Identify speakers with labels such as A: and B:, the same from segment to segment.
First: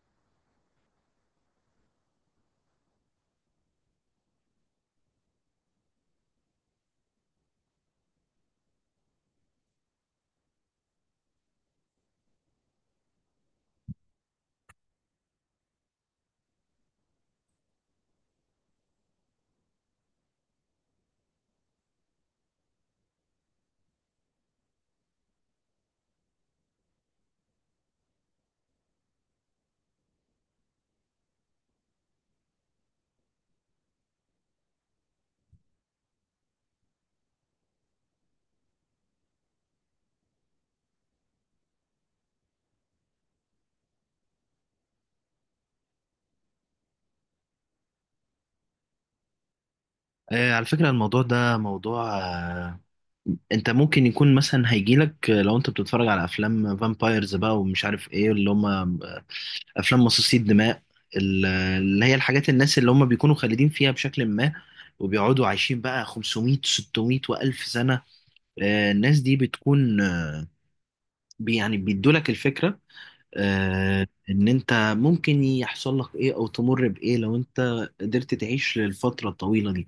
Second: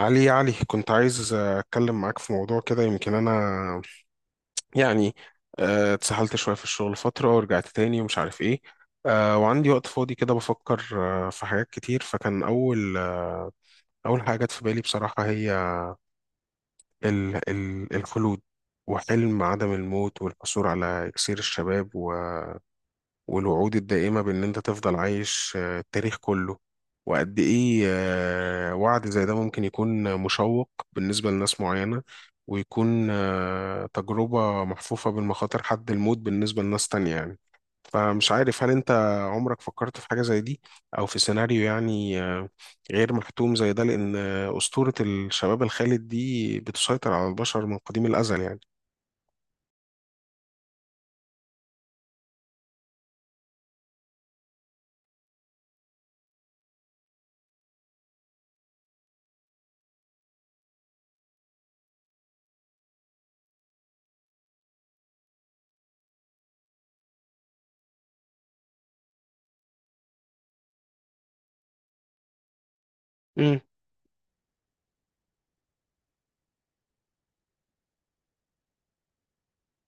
A: علي يا علي كنت عايز أتكلم معاك في موضوع كده يمكن أنا يعني اتسحلت شوية في الشغل فترة ورجعت تاني ومش عارف إيه. وعندي وقت فاضي كده بفكر في حاجات كتير، فكان أول حاجة جت في بالي بصراحة هي ال الخلود، وحلم عدم الموت والحصول على إكسير الشباب، والوعود الدائمة بإن أنت تفضل عايش التاريخ كله. وقد إيه وعد زي ده ممكن يكون مشوق بالنسبة لناس معينة، ويكون تجربة محفوفة بالمخاطر حد الموت بالنسبة لناس تانية يعني. فمش عارف، هل أنت عمرك فكرت في حاجة زي دي، أو في سيناريو يعني غير محتوم زي ده؟ لأن أسطورة الشباب الخالد دي بتسيطر على البشر من قديم الأزل يعني.
B: على فكرة الموضوع ده موضوع، انت ممكن يكون مثلا هيجيلك، لو انت بتتفرج على افلام فامبايرز بقى ومش عارف ايه اللي هم، افلام مصاصي الدماء، اللي هي الحاجات، الناس اللي هم بيكونوا خالدين فيها بشكل ما وبيقعدوا عايشين بقى 500 600 و1000 سنة. الناس دي بتكون، يعني بيدولك الفكرة، ان انت ممكن يحصل لك ايه او تمر بايه لو انت قدرت تعيش للفترة الطويلة.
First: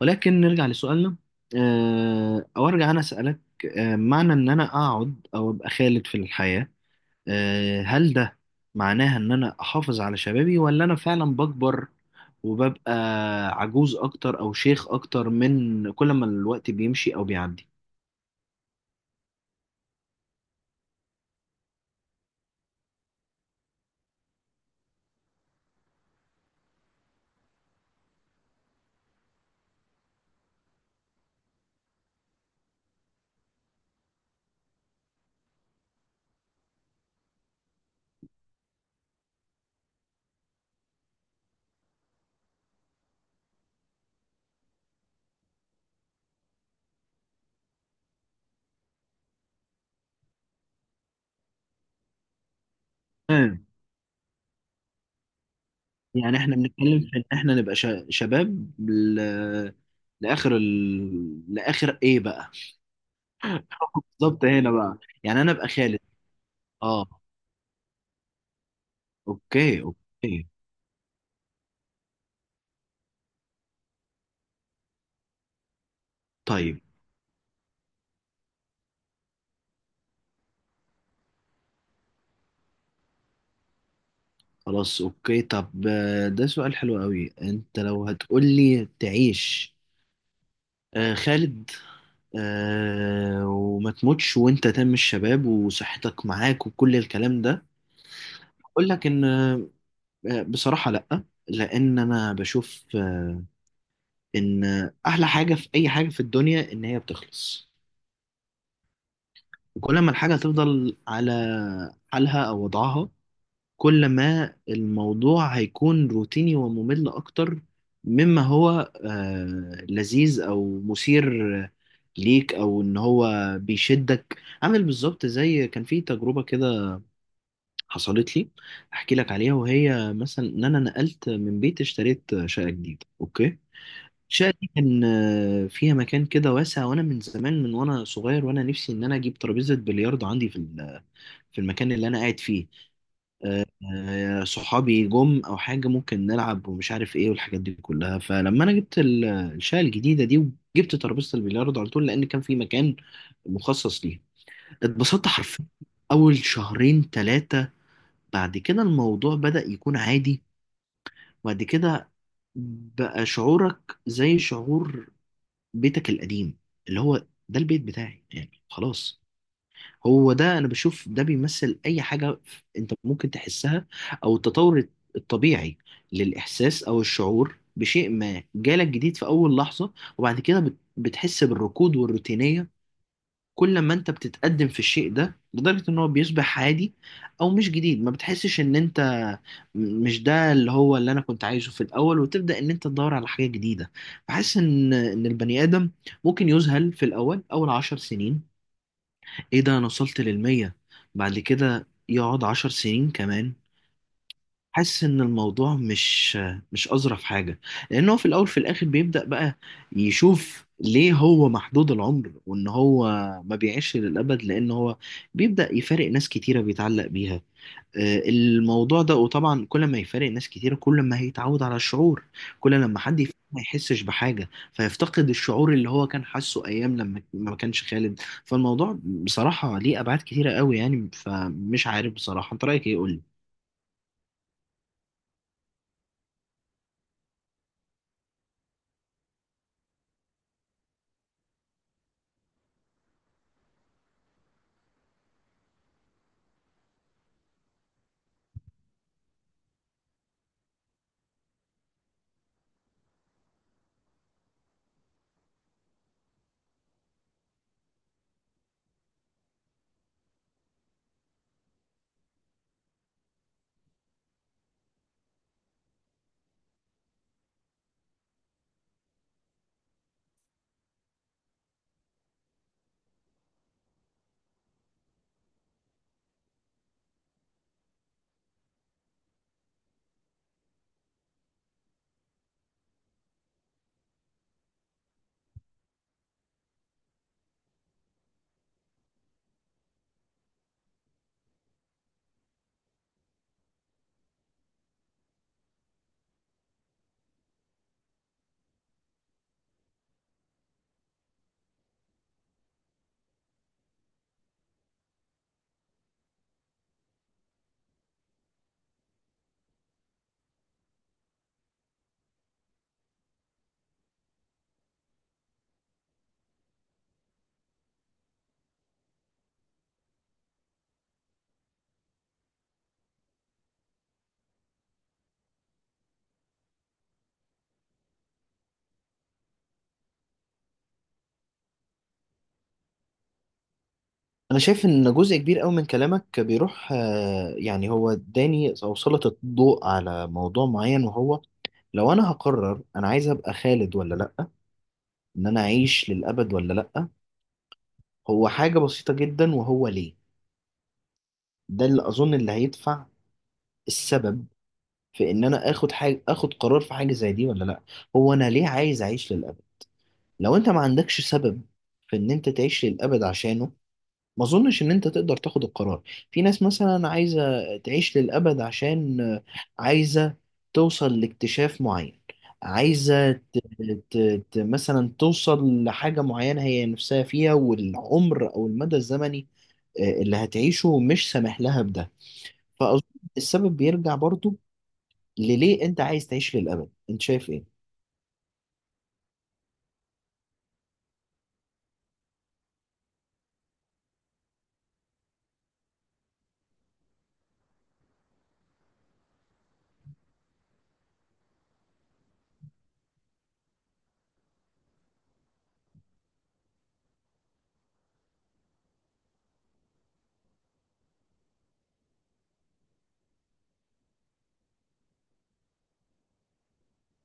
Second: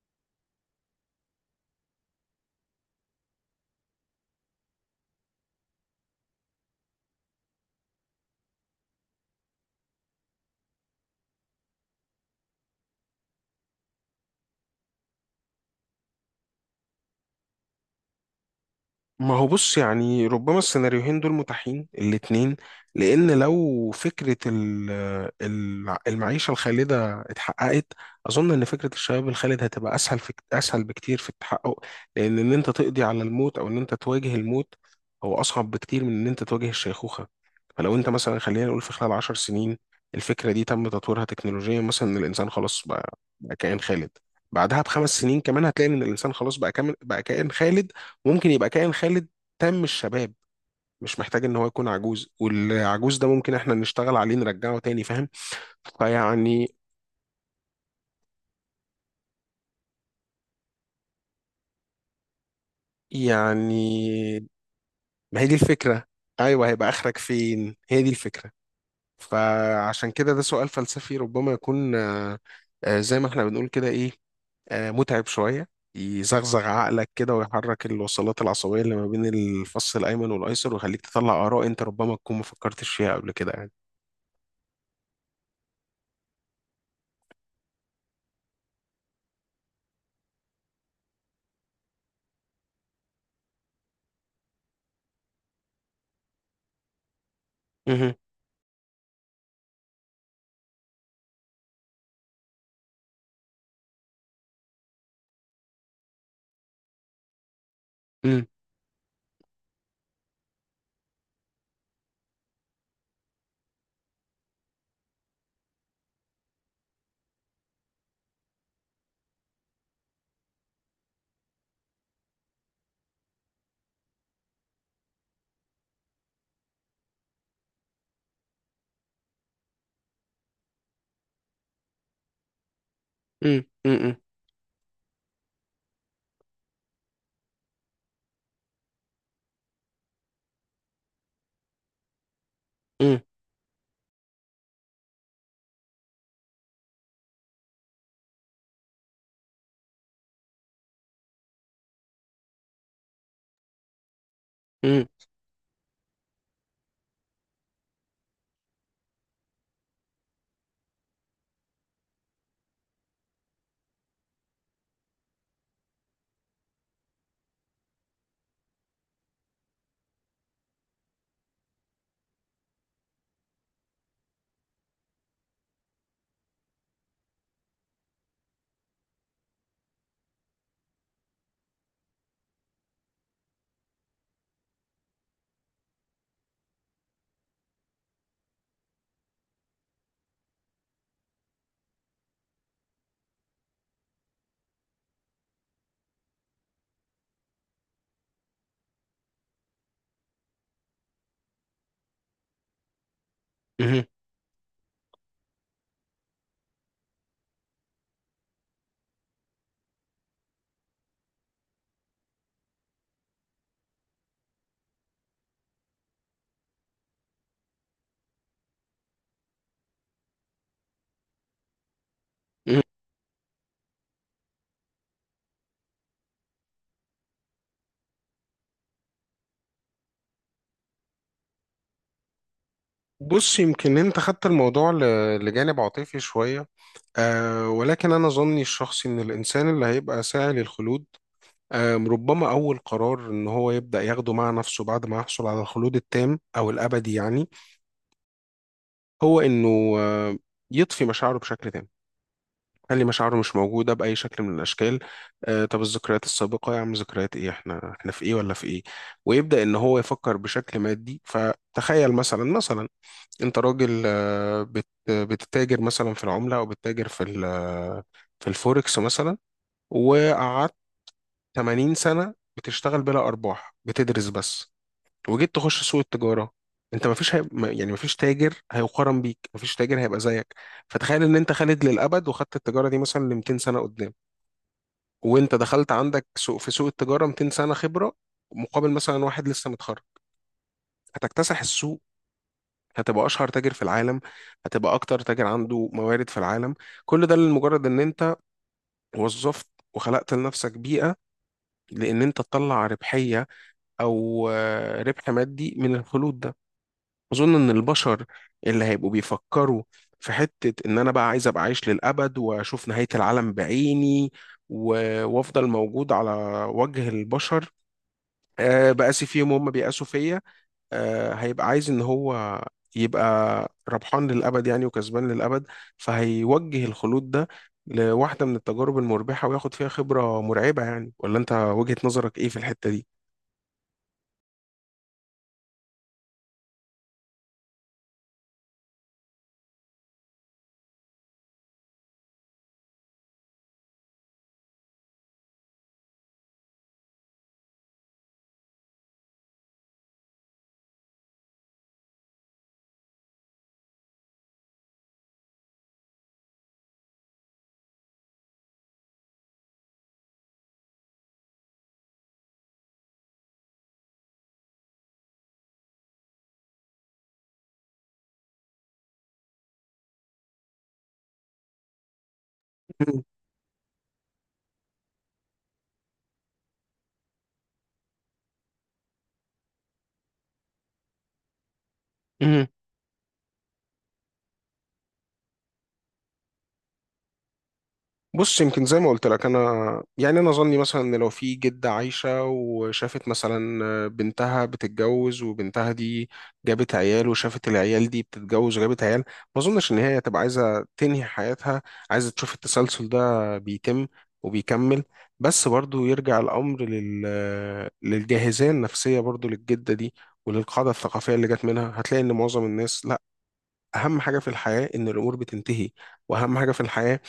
B: ولكن نرجع لسؤالنا، أو أرجع أنا أسألك، معنى إن أنا أقعد أو أبقى خالد في الحياة، هل ده معناها إن أنا أحافظ على شبابي ولا أنا فعلا بكبر وببقى عجوز أكتر أو شيخ أكتر من كل ما الوقت بيمشي أو بيعدي؟
A: ما هو بص، يعني ربما السيناريوهين دول متاحين الاتنين، لأن لو فكرة المعيشة الخالدة اتحققت، أظن إن فكرة الشباب الخالد هتبقى أسهل بكتير في التحقق، لأن إن أنت تقضي على الموت أو إن أنت تواجه الموت هو أصعب بكتير من إن أنت تواجه الشيخوخة. فلو أنت مثلا، خلينا نقول، في خلال 10 سنين الفكرة دي تم تطويرها تكنولوجيا، مثلا إن الإنسان خلاص بقى كائن خالد. بعدها ب5 سنين كمان هتلاقي إن الإنسان خلاص بقى كامل، بقى كائن خالد. ممكن يبقى كائن خالد تام الشباب، مش محتاج ان هو يكون عجوز، والعجوز ده ممكن
B: تمام.
A: احنا نشتغل عليه نرجعه تاني، فاهم؟
B: يعني إحنا
A: فيعني
B: بنتكلم في إن إحنا نبقى شباب لآخر لآخر إيه بقى؟
A: يعني
B: بالظبط هنا بقى،
A: ما
B: يعني
A: هي
B: أنا
A: دي
B: أبقى خالد.
A: الفكرة. ايوه، هيبقى
B: آه،
A: اخرك فين، هي دي الفكرة.
B: أوكي
A: فعشان كده ده
B: أوكي.
A: سؤال فلسفي، ربما يكون زي ما احنا بنقول كده، ايه، متعب شوية، يزغزغ
B: طيب
A: عقلك كده ويحرك الوصلات العصبية اللي ما بين الفص الأيمن والأيسر، ويخليك تطلع آراء أنت ربما تكون ما فكرتش فيها قبل كده يعني.
B: خلاص اوكي. طب، ده سؤال حلو قوي. انت لو هتقولي تعيش، خالد، وما تموتش وانت تم الشباب وصحتك معاك وكل الكلام ده،
A: مهم.
B: اقول لك ان، بصراحة لا. لان انا بشوف، ان احلى حاجة في اي حاجة في الدنيا ان هي بتخلص،
A: مم.
B: وكل ما الحاجة تفضل على حالها او وضعها كل ما الموضوع هيكون روتيني وممل أكتر مما هو لذيذ أو مثير ليك، أو إن هو بيشدك. عامل بالظبط زي كان في تجربة كده حصلت لي أحكي لك عليها، وهي مثلا إن أنا نقلت من بيت، اشتريت شقة جديدة. أوكي،
A: مم. مم.
B: الشقة دي كان فيها مكان كده واسع، وأنا من زمان وأنا صغير وأنا نفسي إن أنا أجيب ترابيزة بلياردو عندي في في المكان اللي أنا قاعد فيه.
A: مم.
B: صحابي جم او حاجه ممكن نلعب ومش عارف ايه والحاجات دي كلها. فلما انا جبت الشقه الجديده دي وجبت ترابيزه البلياردو على طول لان كان في مكان مخصص ليها،
A: مم.
B: اتبسطت حرفيا اول شهرين ثلاثه. بعد كده الموضوع بدأ يكون عادي، وبعد كده بقى شعورك زي شعور بيتك القديم، اللي هو ده البيت بتاعي، يعني خلاص. هو ده انا بشوف، ده بيمثل اي حاجه انت ممكن تحسها، او التطور الطبيعي للاحساس او الشعور بشيء ما جالك جديد في اول لحظه وبعد كده بتحس بالركود والروتينيه. كل ما انت بتتقدم في الشيء ده لدرجه ان هو بيصبح عادي او مش جديد، ما بتحسش ان انت مش ده اللي هو اللي انا كنت عايزه في الاول، وتبدا ان انت تدور على حاجه جديده. بحس ان البني ادم ممكن يذهل في الاول، اول 10 سنين. ايه ده، انا وصلت للمية؟ بعد كده يقعد 10 سنين كمان
A: مم.
B: حاسس ان الموضوع مش اظرف حاجة. لانه في الاول في الاخر بيبدأ بقى يشوف ليه هو محدود العمر وان هو ما بيعيش للابد، لان هو بيبدأ يفارق ناس كتيرة بيتعلق بيها. الموضوع ده، وطبعا كل ما يفارق ناس كتير كل ما هيتعود على الشعور. كل
A: مم.
B: لما حد يفارق ما يحسش بحاجة، فيفتقد الشعور اللي هو كان حاسه أيام لما ما كانش خالد. فالموضوع بصراحة ليه أبعاد كتيرة قوي يعني، فمش عارف بصراحة، أنت رأيك إيه؟ قولي.
A: بص، يمكن انت خدت الموضوع لجانب عاطفي شوية، آه، ولكن انا ظني الشخصي ان الانسان اللي هيبقى ساعي للخلود، آه، ربما اول قرار ان هو يبدأ ياخده مع نفسه بعد ما يحصل على الخلود التام او الابدي يعني، هو انه آه يطفي مشاعره بشكل تام، خلي مشاعره مش موجودة بأي شكل من الأشكال. آه، طب الذكريات السابقة يا عم؟ ذكريات إيه، إحنا في إيه ولا في إيه؟ ويبدأ إن هو يفكر بشكل مادي. فتخيل، مثلا انت راجل، آه، بتتاجر مثلا في العملة او بتتاجر في الفوركس مثلا، وقعدت 80 سنة بتشتغل بلا ارباح، بتدرس بس، وجيت تخش سوق التجارة. انت مفيش يعني مفيش تاجر هيقارن بيك، مفيش تاجر هيبقى زيك. فتخيل ان انت خالد للابد، وخدت التجارة دي مثلا ل 200 سنة قدام، وانت دخلت عندك سوق، في سوق التجارة 200 سنة خبرة، مقابل مثلا واحد لسه متخرج. هتكتسح السوق، هتبقى اشهر تاجر في العالم، هتبقى اكتر تاجر عنده موارد في العالم. كل ده لمجرد ان انت وظفت وخلقت لنفسك بيئة، لان انت تطلع ربحية او آه، ربح مادي من الخلود ده. اظن ان البشر اللي هيبقوا بيفكروا في حتة ان انا بقى عايز ابقى عايش للابد واشوف نهاية العالم بعيني، وافضل موجود على وجه البشر، آه، بقاسي فيهم وهم بيقاسوا فيا، آه، هيبقى عايز ان هو يبقى ربحان للابد يعني، وكسبان للابد. فهيوجه الخلود ده لواحده من التجارب المربحه، وياخد فيها خبره مرعبه يعني. ولا انت وجهة نظرك ايه في الحته
B: انا شايف ان جزء كبير قوي من كلامك بيروح، يعني هو اداني او سلط الضوء على موضوع معين، وهو لو انا هقرر انا عايز ابقى خالد ولا لا، ان انا اعيش للابد ولا لا، هو حاجة بسيطة جدا. وهو ليه ده اللي اظن اللي هيدفع السبب في ان انا اخد حاجه، اخد قرار في حاجه زي دي ولا لا، هو انا ليه عايز اعيش للابد. لو انت ما عندكش سبب في ان انت تعيش للابد عشانه ما اظنش ان انت تقدر تاخد القرار. في ناس مثلا عايزه تعيش للابد عشان، عايزه توصل لاكتشاف معين.
A: دي؟
B: عايزة ت... مثلا توصل لحاجة معينة هي نفسها فيها، والعمر أو المدى الزمني اللي هتعيشه مش سامح لها بده. فأظن السبب بيرجع برضو لليه أنت عايز تعيش للأبد. أنت شايف إيه؟
A: بص، يمكن زي ما قلت لك، انا يعني انا ظني مثلا ان لو في جده عايشه، وشافت مثلا بنتها بتتجوز، وبنتها دي جابت عيال، وشافت العيال دي بتتجوز وجابت عيال، ما اظنش ان هي هتبقى عايزه تنهي حياتها. عايزه تشوف التسلسل ده بيتم وبيكمل. بس برضو يرجع الامر للجاهزيه النفسيه برضو للجده دي، وللقاعده الثقافيه اللي جت منها. هتلاقي ان معظم الناس لا، اهم حاجه في الحياه ان الامور بتنتهي، واهم حاجه في الحياه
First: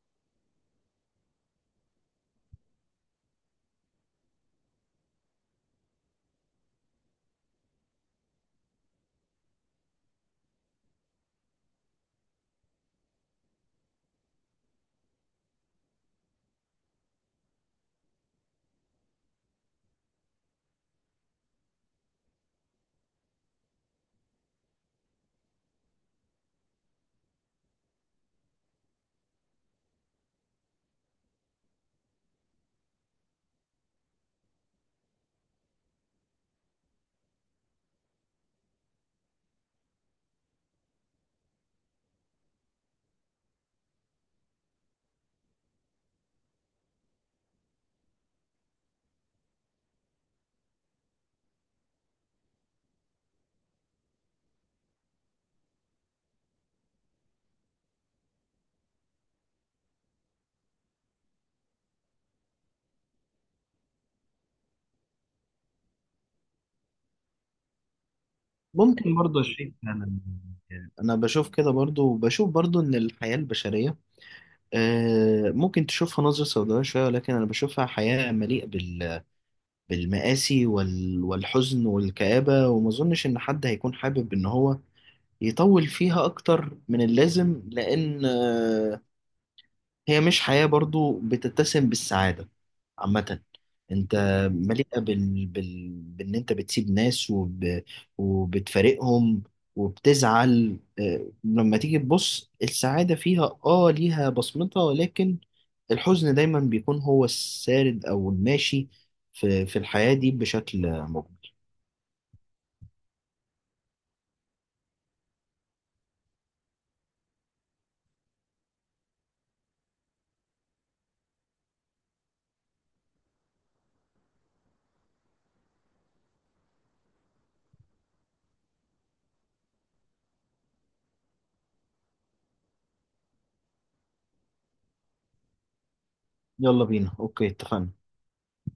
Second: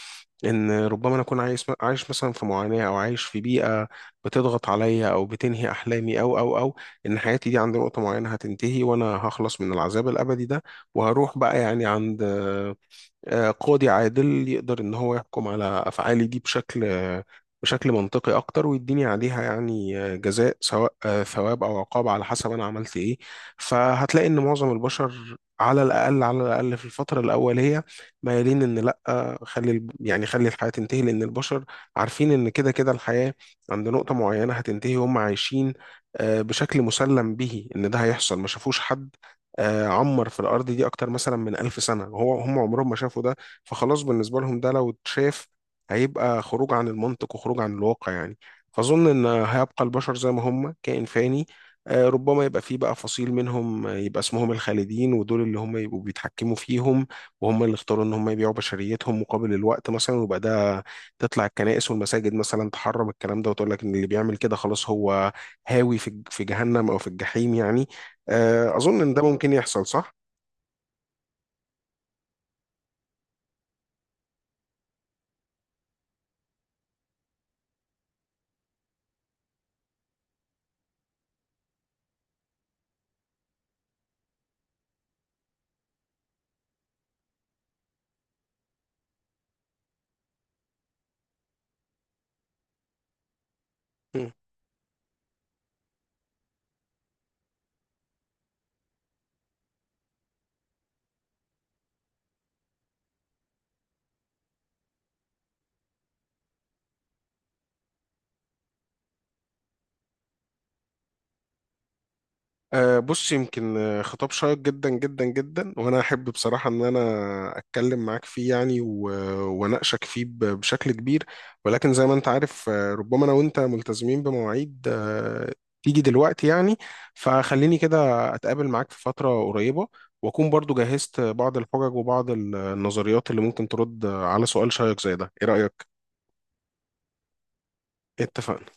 A: ان ربما انا اكون عايش مثلا في معاناه، او عايش في بيئه بتضغط عليا او بتنهي احلامي، او او او ان حياتي دي عند نقطه معينه هتنتهي، وانا هخلص من العذاب الابدي ده، وهروح بقى يعني عند آه، قاضي عادل يقدر ان هو يحكم على افعالي دي بشكل آه، بشكل منطقي اكتر، ويديني عليها يعني آه، جزاء، سواء آه، ثواب او عقاب على حسب انا عملت ايه. فهتلاقي ان معظم البشر على الاقل، على الاقل في الفتره الاوليه مايلين ان لا، آه، خلي يعني خلي الحياه تنتهي، لان البشر عارفين ان كده كده الحياه عند نقطه معينه هتنتهي، وهم عايشين آه، بشكل مسلم به ان ده هيحصل. ما شافوش حد آه، عمر في الأرض دي أكتر مثلا من 1000 سنة، هو هم عمرهم ما شافوا ده. فخلاص بالنسبة لهم ده لو اتشاف هيبقى خروج عن المنطق وخروج عن الواقع يعني. فأظن إن هيبقى البشر زي ما هم، كائن فاني، آه، ربما يبقى فيه بقى فصيل منهم، آه، يبقى اسمهم الخالدين، ودول اللي هم يبقوا بيتحكموا فيهم، وهم اللي اختاروا إن هم يبيعوا بشريتهم مقابل الوقت مثلا. ويبقى ده تطلع الكنائس والمساجد مثلا تحرم الكلام ده، وتقول لك إن اللي بيعمل كده خلاص هو هاوي في جهنم أو في الجحيم يعني. آه، أظن إن
B: ممكن
A: ده
B: برضو
A: ممكن
B: الشيء.
A: يحصل، صح؟
B: أنا بشوف كده برضو، وبشوف برضو إن الحياة البشرية، ممكن تشوفها نظرة سوداوية شوية، ولكن أنا بشوفها حياة مليئة بالمآسي والحزن والكآبة. وما أظنش إن حد هيكون حابب إن هو يطول فيها أكتر من اللازم، لأن هي مش حياة برضو بتتسم بالسعادة عامة. انت
A: مم.
B: مليئة بان انت بتسيب ناس وبتفارقهم وبتزعل. لما تيجي تبص السعادة فيها، اه ليها بصمتها، ولكن الحزن دايما بيكون هو السارد او الماشي في الحياة دي بشكل مجمل.
A: آه، بص، يمكن آه، خطاب شيق جدا جدا جدا، وأنا أحب بصراحة إن أنا أتكلم معاك فيه يعني، وأناقشك فيه بشكل كبير، ولكن زي ما أنت عارف، آه، ربما أنا وأنت ملتزمين بمواعيد آه، تيجي دلوقتي يعني. فخليني كده أتقابل معاك في فترة قريبة، وأكون برضو جهزت بعض الحجج وبعض النظريات اللي ممكن ترد على سؤال شيق زي ده، إيه رأيك؟
B: يلا بينا، اوكي اتفقنا.
A: إيه اتفقنا